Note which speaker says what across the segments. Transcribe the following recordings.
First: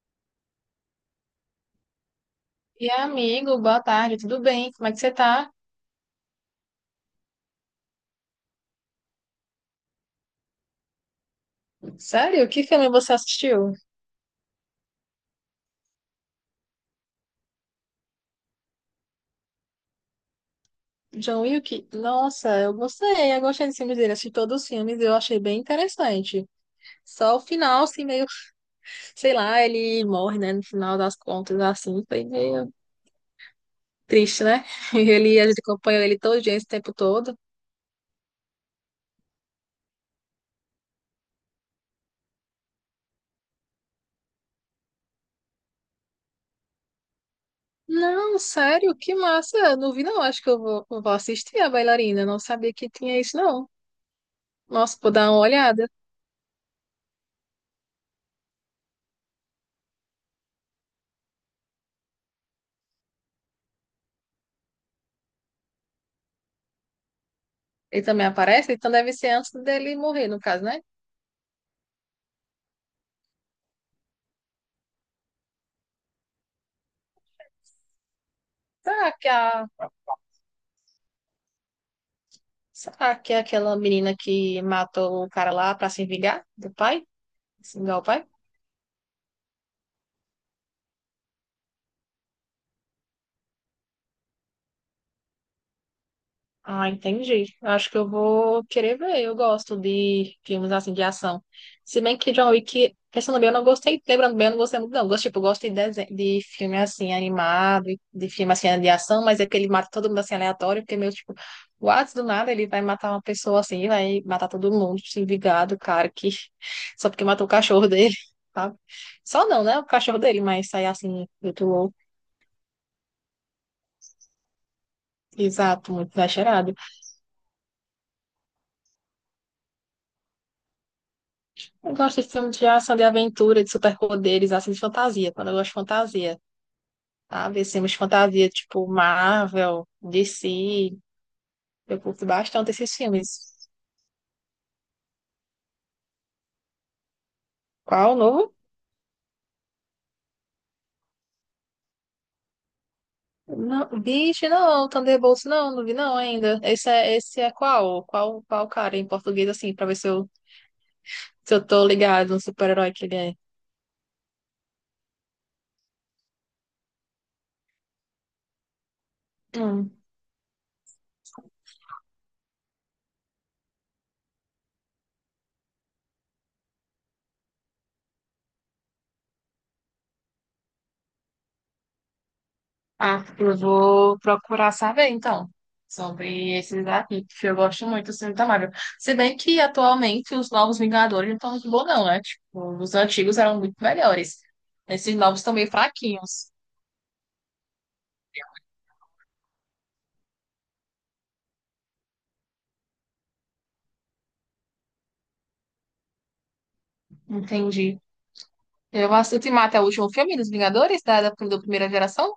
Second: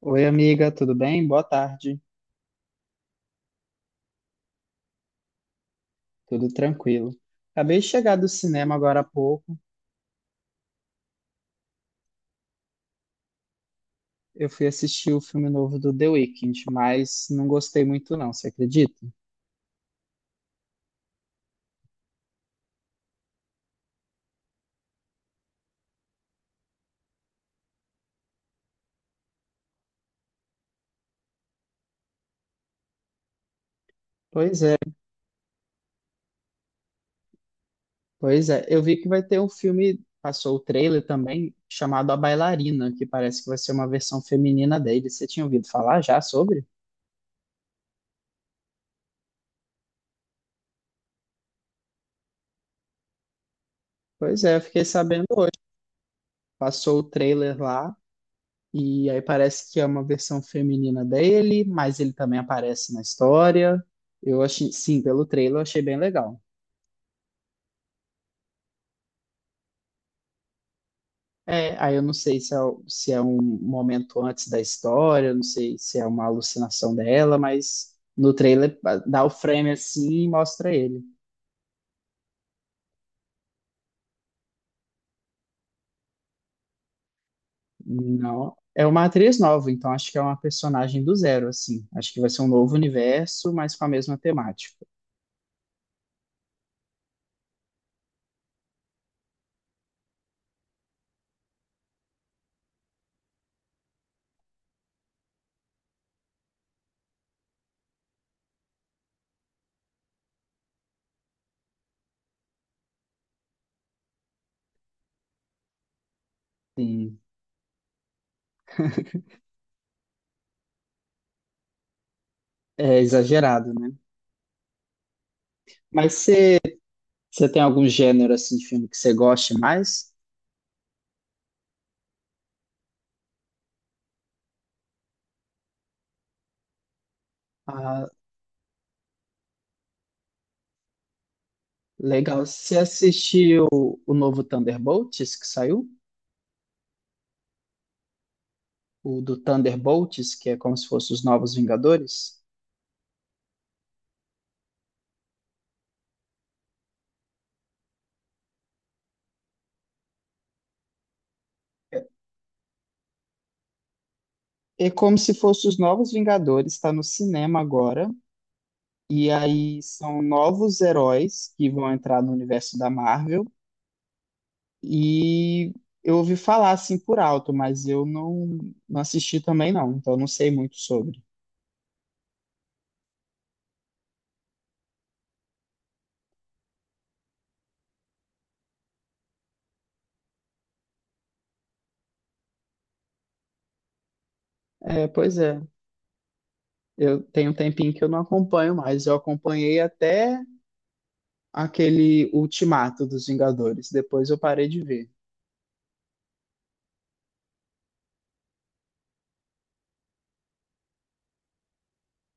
Speaker 1: Oi, amiga, tudo bem? Boa tarde.
Speaker 2: E amigo, boa tarde, tudo bem? Como é que você tá?
Speaker 1: Tudo tranquilo. Acabei de chegar do cinema agora há pouco.
Speaker 2: Sério? Que filme você assistiu?
Speaker 1: Eu fui assistir o filme novo do The Weeknd, mas não gostei muito não, você acredita?
Speaker 2: John Wick? Nossa, eu gostei desse filme dele, assisti todos os filmes, e eu achei bem interessante. Só o final, assim, meio, sei lá, ele morre, né, no final das contas, assim, foi meio triste,
Speaker 1: Pois
Speaker 2: né?
Speaker 1: é,
Speaker 2: Ele, a gente acompanhou ele todo dia, esse tempo todo.
Speaker 1: pois é. Eu vi que vai ter um filme, passou o trailer também, chamado A Bailarina, que parece que vai ser uma versão feminina dele. Você tinha ouvido falar já sobre?
Speaker 2: Não, sério, que massa, eu não vi não, acho que eu vou assistir a bailarina. Eu não sabia que tinha isso não.
Speaker 1: Pois é, eu fiquei
Speaker 2: Nossa, vou
Speaker 1: sabendo
Speaker 2: dar uma
Speaker 1: hoje.
Speaker 2: olhada.
Speaker 1: Passou o trailer lá. E aí parece que é uma versão feminina dele, mas ele também aparece na história. Eu achei, sim, pelo trailer eu achei bem legal.
Speaker 2: Ele também aparece, então deve ser antes dele morrer, no caso, né?
Speaker 1: É, aí eu não sei se é um momento antes da história, não sei se é uma alucinação dela, mas no trailer
Speaker 2: Será
Speaker 1: dá
Speaker 2: que
Speaker 1: o
Speaker 2: a,
Speaker 1: frame assim e mostra ele.
Speaker 2: Será que é aquela menina que matou o cara lá pra se vingar do pai? Se vingar o pai?
Speaker 1: Não, é uma atriz nova, então acho que é uma personagem do zero, assim. Acho que vai ser um novo universo, mas com a mesma temática.
Speaker 2: Ah, entendi. Eu acho que eu vou querer ver. Eu gosto de filmes assim de ação. Se bem que John Wick, pensando bem, eu não gostei. Lembrando bem, eu não gostei muito, não. Eu gosto, tipo, eu gosto de, desen- de filme assim animado, de filme assim de ação, mas é que ele mata todo mundo assim aleatório, porque meio tipo, what, do nada ele vai matar uma pessoa assim, vai matar todo mundo, tipo, se vingado, cara, que só
Speaker 1: Sim,
Speaker 2: porque matou o cachorro dele, sabe? Só não, né? O cachorro dele, mas sair assim, muito louco.
Speaker 1: é exagerado, né?
Speaker 2: Exato, muito
Speaker 1: Mas você
Speaker 2: exagerado.
Speaker 1: Você tem algum gênero assim de filme que você goste mais?
Speaker 2: Eu gosto de filmes de ação, de aventura, de superpoderes, assim, de fantasia. Quando eu gosto de fantasia, sabe? Esses filmes de
Speaker 1: Ah,
Speaker 2: fantasia, tipo Marvel, DC. Eu curto
Speaker 1: legal.
Speaker 2: bastante
Speaker 1: Você
Speaker 2: esses filmes.
Speaker 1: assistiu o novo Thunderbolts que saiu?
Speaker 2: Qual o novo?
Speaker 1: O do Thunderbolts, que é como se fosse os Novos Vingadores?
Speaker 2: Não, bicho, não. Thunderbolts, não. Não vi não ainda. Esse é qual? Qual cara em português, assim, pra ver se eu, se eu tô
Speaker 1: É,
Speaker 2: ligado no super-herói que ele é.
Speaker 1: é como se fosse os Novos Vingadores, está no cinema agora. E aí
Speaker 2: Hum.
Speaker 1: são novos heróis que vão entrar no universo da Marvel. E eu ouvi falar assim por alto, mas eu não, não assisti também não, então eu não sei muito sobre.
Speaker 2: Ah, eu vou procurar saber, então, sobre esses aqui, que eu gosto muito do filme da Marvel. Se bem que, atualmente, os novos Vingadores não estão muito bons, não, né? Tipo, os antigos eram muito melhores.
Speaker 1: É,
Speaker 2: Esses
Speaker 1: pois
Speaker 2: novos estão
Speaker 1: é.
Speaker 2: meio fraquinhos.
Speaker 1: Eu tenho um tempinho que eu não acompanho mais. Eu acompanhei até aquele Ultimato dos Vingadores. Depois eu parei de ver.
Speaker 2: Entendi. Eu assisti Ultimato é o último filme dos Vingadores, da primeira geração,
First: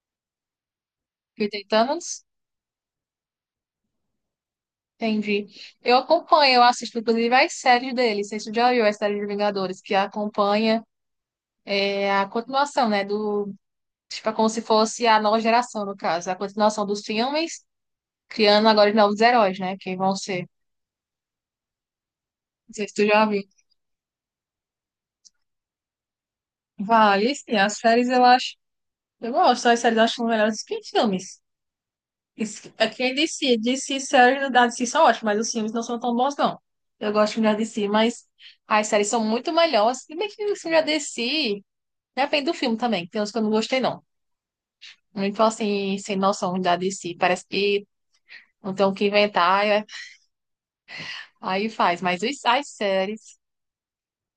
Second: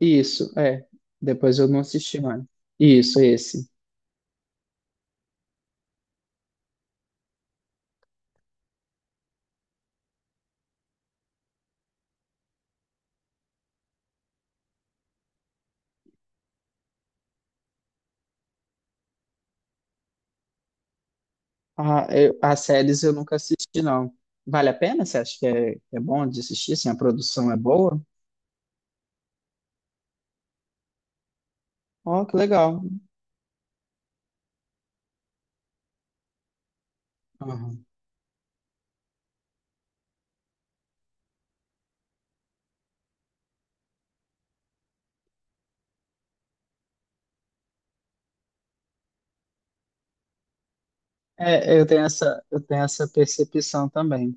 Speaker 1: Isso, é.
Speaker 2: que
Speaker 1: Depois
Speaker 2: tem
Speaker 1: eu não assisti
Speaker 2: Thanos.
Speaker 1: mais. Isso, esse.
Speaker 2: Entendi. Eu acompanho, eu assisto, inclusive, as séries deles. Vocês já viu a série de Vingadores, que acompanha é, a continuação, né, do tipo, é como se fosse a nova geração, no caso, a continuação dos filmes, criando agora novos heróis, né? Que vão ser.
Speaker 1: Ah, eu- as
Speaker 2: Não sei se
Speaker 1: séries
Speaker 2: tu
Speaker 1: eu
Speaker 2: já
Speaker 1: nunca
Speaker 2: viu.
Speaker 1: assisti, não. Vale a pena? Você acha que é bom de assistir? Assim, a
Speaker 2: Vale,
Speaker 1: produção é
Speaker 2: sim, as
Speaker 1: boa?
Speaker 2: séries eu acho. Eu gosto, as séries eu acho melhores que os filmes.
Speaker 1: Ó, que
Speaker 2: Isso-
Speaker 1: legal.
Speaker 2: é quem DC, DC séries da DC são ótimas, mas os filmes não são tão bons, não. Eu gosto da
Speaker 1: Aham.
Speaker 2: DC, mas as séries são muito melhores. Se bem que os filmes da DC, depende do filme também, tem uns que eu não gostei, não. Muito assim, sem noção da DC. Parece que não tem o que inventar, aí
Speaker 1: É,
Speaker 2: faz. Mas os-
Speaker 1: eu
Speaker 2: as
Speaker 1: tenho essa
Speaker 2: séries.
Speaker 1: percepção também.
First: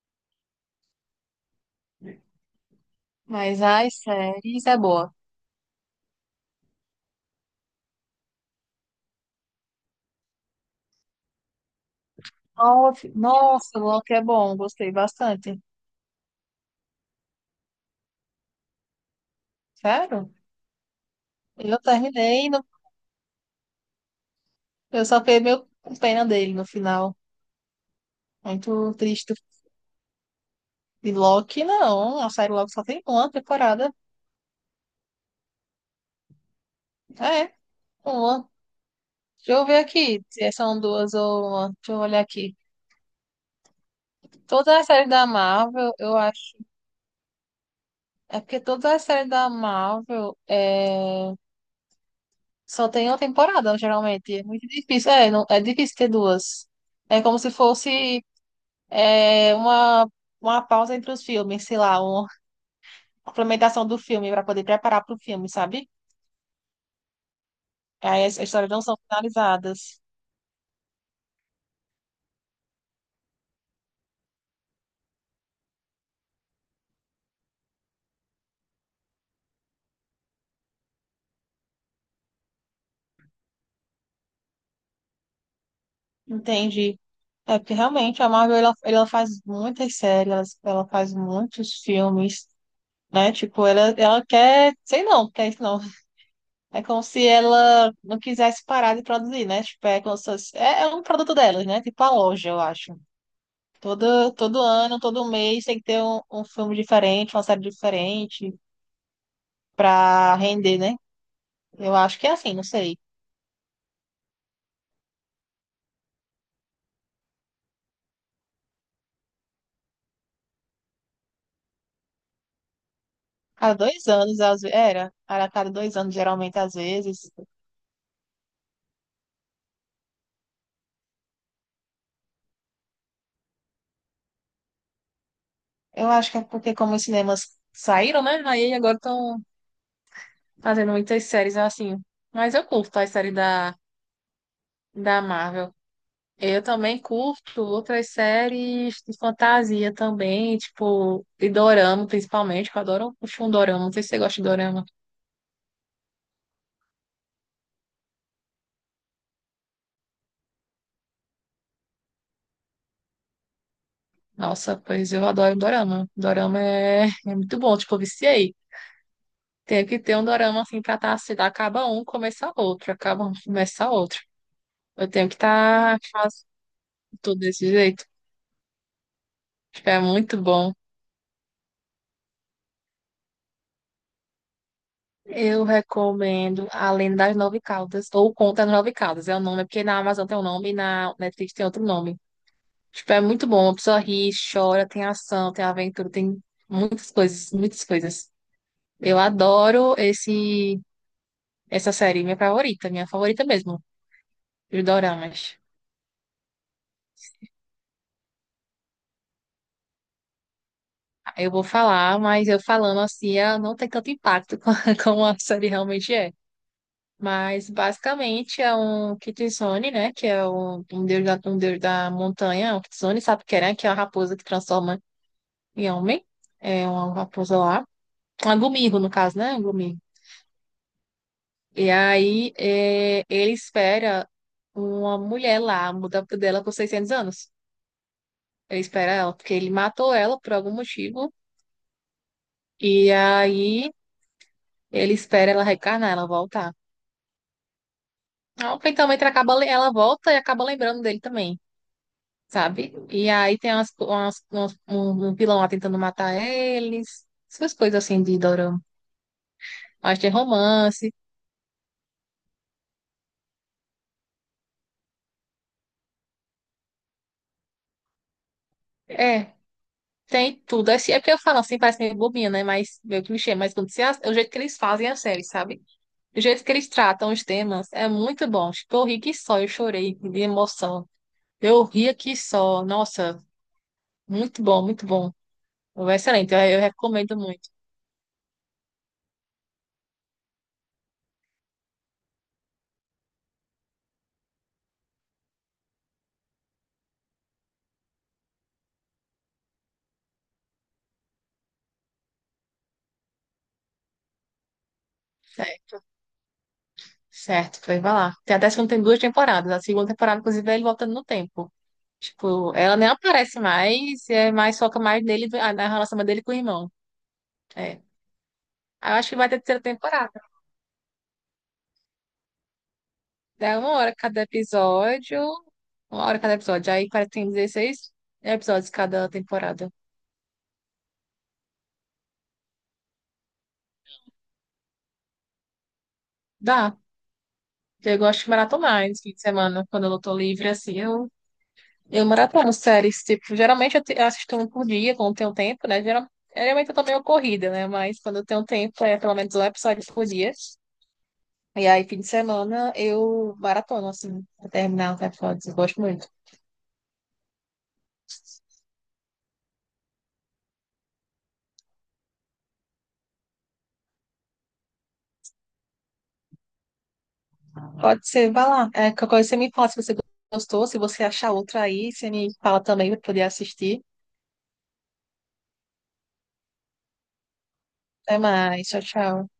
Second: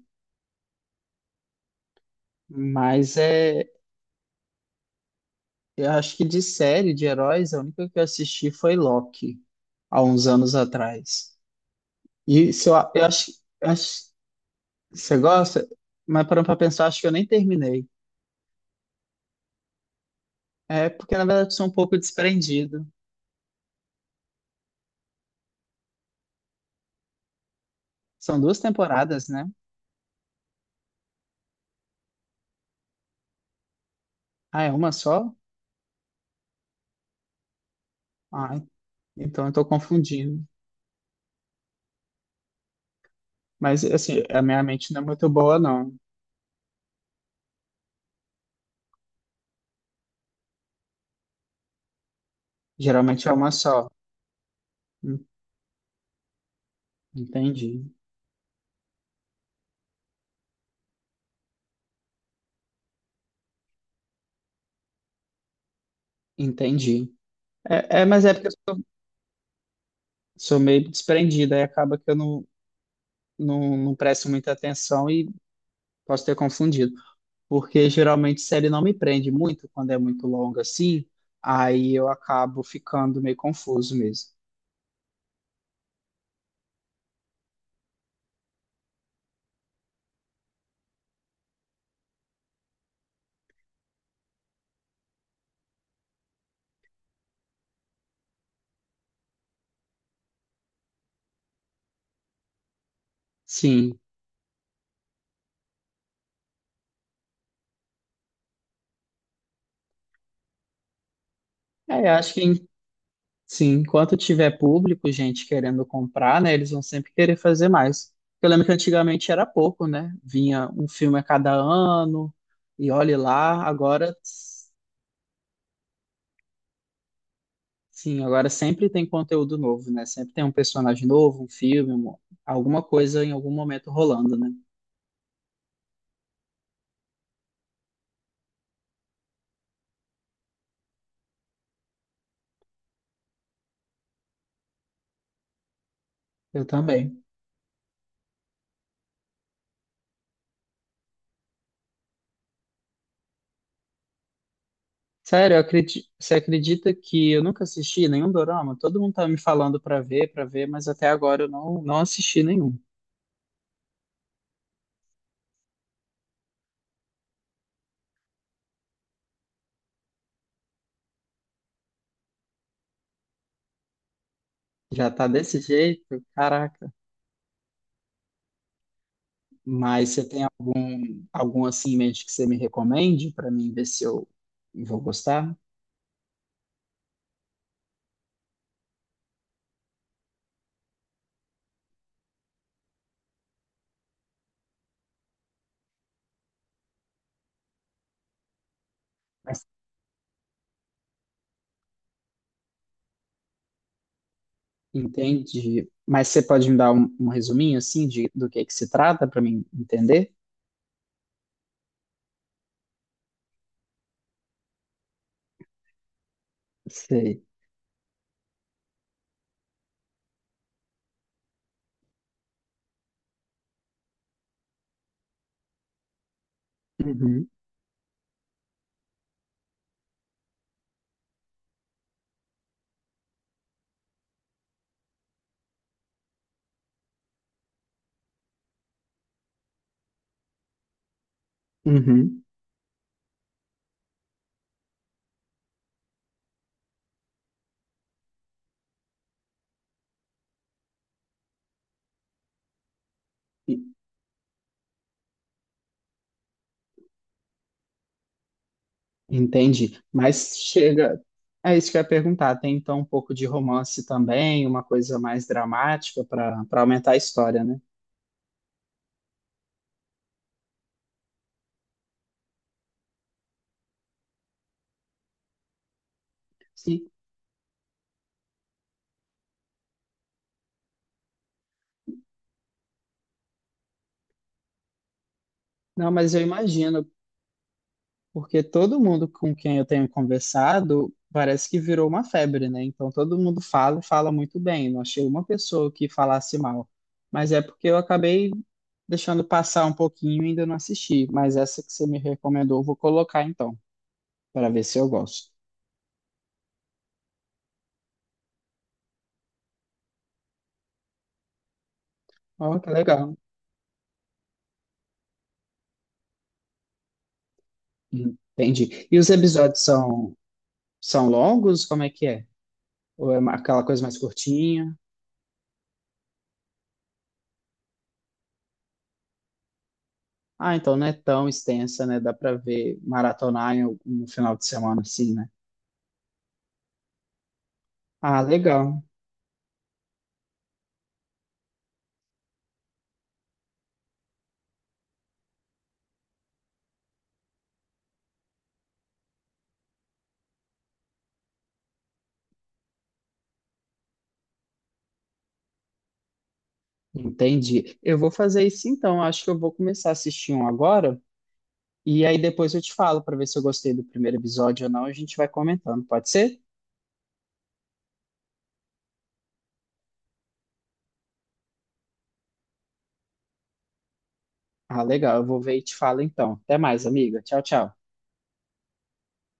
Speaker 1: Mas
Speaker 2: Mas
Speaker 1: é,
Speaker 2: as séries é boa.
Speaker 1: eu acho que de série de heróis, a única que eu assisti foi Loki, há uns anos atrás. E se eu,
Speaker 2: Nossa,
Speaker 1: eu
Speaker 2: nossa,
Speaker 1: acho,
Speaker 2: Loki é bom, gostei
Speaker 1: você
Speaker 2: bastante.
Speaker 1: gosta, mas parando pra pensar, acho que eu nem terminei.
Speaker 2: Sério?
Speaker 1: É porque, na verdade, eu sou um
Speaker 2: Eu
Speaker 1: pouco
Speaker 2: terminei, no...
Speaker 1: desprendido.
Speaker 2: eu só fiquei meio com pena dele no final.
Speaker 1: São duas
Speaker 2: Muito
Speaker 1: temporadas,
Speaker 2: triste.
Speaker 1: né?
Speaker 2: De Loki, não. A série Loki só tem uma temporada.
Speaker 1: Ah, é uma só?
Speaker 2: É, uma.
Speaker 1: Ah, então eu
Speaker 2: Deixa
Speaker 1: tô
Speaker 2: eu ver aqui
Speaker 1: confundindo.
Speaker 2: se são duas ou uma. Deixa eu olhar aqui.
Speaker 1: Mas, assim, a minha
Speaker 2: Todas as
Speaker 1: mente não é
Speaker 2: séries da
Speaker 1: muito boa,
Speaker 2: Marvel,
Speaker 1: não.
Speaker 2: eu acho. É porque todas as séries da Marvel é... só tem uma
Speaker 1: Geralmente é uma
Speaker 2: temporada,
Speaker 1: só.
Speaker 2: geralmente. É muito difícil.
Speaker 1: Hum,
Speaker 2: É, não... é difícil ter duas. É como se
Speaker 1: Entendi,
Speaker 2: fosse. É, uma pausa entre os filmes, sei lá, uma complementação do filme para poder preparar para o filme, sabe?
Speaker 1: entendi. Mas
Speaker 2: Aí
Speaker 1: é
Speaker 2: as
Speaker 1: porque
Speaker 2: histórias
Speaker 1: eu
Speaker 2: não são finalizadas.
Speaker 1: sou meio desprendido, aí acaba que eu não, não, não presto muita atenção e posso ter confundido. Porque geralmente série não me prende muito quando é muito longa assim, aí eu acabo ficando meio confuso mesmo.
Speaker 2: Entendi. É porque realmente a Marvel ela, ela faz muitas séries, ela faz muitos filmes, né? Tipo, ela quer, sei não, quer isso não. É como se ela não quisesse parar de produzir, né? Tipo, é como se fosse- é, é um produto delas, né? Tipo a loja, eu acho.
Speaker 1: Sim,
Speaker 2: Todo ano, todo mês tem que ter um, um filme diferente, uma série diferente, para render, né? Eu
Speaker 1: é, eu
Speaker 2: acho que é
Speaker 1: acho que
Speaker 2: assim, não
Speaker 1: em-
Speaker 2: sei.
Speaker 1: sim, enquanto tiver público, gente querendo comprar, né, eles vão sempre querer fazer mais. Eu lembro que antigamente era pouco, né? Vinha um filme a cada ano, e olhe lá,
Speaker 2: Cada dois anos, às vezes, era cada dois anos, geralmente, às vezes.
Speaker 1: agora sempre tem conteúdo novo, né? Sempre tem um personagem novo, um filme, um- alguma coisa em algum momento rolando, né?
Speaker 2: Eu acho que é porque como os cinemas saíram, né? Aí agora estão fazendo muitas séries assim. Mas eu curto as séries da Marvel. Eu
Speaker 1: Eu
Speaker 2: também
Speaker 1: também.
Speaker 2: curto outras séries de fantasia também, tipo, de dorama, principalmente, que eu adoro puxar um dorama. Não sei se você gosta de dorama.
Speaker 1: Sério, eu acredi- você acredita que eu nunca assisti nenhum dorama? Todo mundo tá me falando pra ver, mas até agora eu não, não assisti nenhum.
Speaker 2: Nossa, pois eu adoro dorama. Dorama é muito bom, tipo, eu viciei. Tenho que ter um dorama assim pra estar se assim, acaba um, começa outro, acaba um, começa outro. Eu
Speaker 1: Já tá
Speaker 2: tenho que
Speaker 1: desse
Speaker 2: estar
Speaker 1: jeito?
Speaker 2: fazendo
Speaker 1: Caraca.
Speaker 2: tudo desse jeito. Tipo, é
Speaker 1: Mas você
Speaker 2: muito
Speaker 1: tem al-
Speaker 2: bom.
Speaker 1: algum assim em mente que você me recomende pra mim ver se eu vou gostar?
Speaker 2: Eu recomendo Além das Nove Caudas, ou Conta das Nove Caudas, é o nome, é porque na Amazon tem um nome e na Netflix tem outro nome. Tipo, é muito bom, a pessoa ri, chora, tem ação, tem aventura, tem muitas coisas, muitas coisas. Eu
Speaker 1: Mas-
Speaker 2: adoro esse, essa série, minha favorita mesmo, os doramas.
Speaker 1: Entende? Mas você pode me dar um resuminho assim de, do que se trata pra mim entender?
Speaker 2: Eu vou falar, mas eu falando assim, ela não tem tanto impacto como a série realmente é.
Speaker 1: Sei.
Speaker 2: Mas basicamente é um Kitsune, né? Que é um, um deus da montanha, é um Kitsune, sabe o que é, né? Que é uma raposa que transforma em homem. É uma
Speaker 1: Uhum.
Speaker 2: raposa lá. Um Gumirro, no caso, né? Um Gumirro. E aí é, ele espera uma mulher lá, muda dela por 600 anos. Ele espera ela, porque ele matou ela por algum motivo.
Speaker 1: Uhum.
Speaker 2: E aí ele espera ela reencarnar, ela voltar. Não, porque também ela acaba, ela volta e acaba lembrando dele também, sabe? E aí tem um vilão lá tentando matar eles, essas coisas assim de dorama.
Speaker 1: Entendi.
Speaker 2: Mas tem
Speaker 1: Mas
Speaker 2: romance,
Speaker 1: chega. É isso que eu ia perguntar. Tem então um pouco de romance também, uma coisa mais dramática para aumentar a história, né?
Speaker 2: é, tem tudo. Assim, é porque eu falo assim, parece meio bobinha, né? Mas meio clichê, mas quando você, o jeito que eles fazem a série, sabe? O jeito que eles
Speaker 1: Sim.
Speaker 2: tratam os temas é muito bom. Tipo, eu ri que só, eu chorei de emoção. Eu ria que só, nossa, muito bom, muito bom.
Speaker 1: Não, mas eu
Speaker 2: Excelente, eu
Speaker 1: imagino,
Speaker 2: recomendo muito.
Speaker 1: porque todo mundo com quem eu tenho conversado parece que virou uma febre, né? Então todo mundo fala e fala muito bem. Não achei uma pessoa que falasse mal. Mas é porque eu acabei deixando passar um pouquinho e ainda não assisti. Mas essa que você me recomendou, eu vou colocar então, para ver se eu gosto.
Speaker 2: Certo, foi vai lá. Tem até que não tem duas temporadas. A segunda temporada, inclusive, é ele voltando no tempo. Tipo,
Speaker 1: Ó, que
Speaker 2: ela nem
Speaker 1: legal.
Speaker 2: aparece mais, é mais foca mais nele, na relação dele com o irmão. É.
Speaker 1: Entendi.
Speaker 2: Aí
Speaker 1: E
Speaker 2: eu
Speaker 1: os
Speaker 2: acho que vai ter terceira
Speaker 1: episódios são,
Speaker 2: temporada.
Speaker 1: são longos? Como é que é? Ou é uma-
Speaker 2: Dá
Speaker 1: aquela
Speaker 2: uma
Speaker 1: coisa
Speaker 2: hora
Speaker 1: mais
Speaker 2: cada
Speaker 1: curtinha?
Speaker 2: episódio. Uma hora cada episódio. Aí parece que tem 16 episódios cada temporada.
Speaker 1: Ah, então não é tão extensa, né? Dá pra ver maratonar em algum- no final de semana, assim, né?
Speaker 2: Dá. Eu
Speaker 1: Ah,
Speaker 2: gosto de
Speaker 1: legal.
Speaker 2: maratonar esse fim de semana, quando eu tô livre, assim, eu maratono séries, tipo, eu assisto um por dia, quando tenho tempo, né? Geralmente eu tô meio corrida, né? Mas quando eu tenho tempo, é pelo menos um episódio por dia. E aí, fim de semana, eu maratono, assim, pra terminar os episódios. Eu gosto muito.
Speaker 1: Entendi. Eu vou fazer isso então. Acho que eu vou começar a assistir um agora. E aí depois eu te falo pra ver se eu gostei do primeiro episódio ou não. A gente vai comentando, pode ser?
Speaker 2: Pode ser, vai lá. É, qualquer coisa você me fala se você gostou, se você achar outra aí, você me fala também pra eu poder assistir.
Speaker 1: Ah, legal. Eu vou ver e te falo então. Até mais, amiga. Tchau, tchau.
Speaker 2: Até mais, tchau, tchau.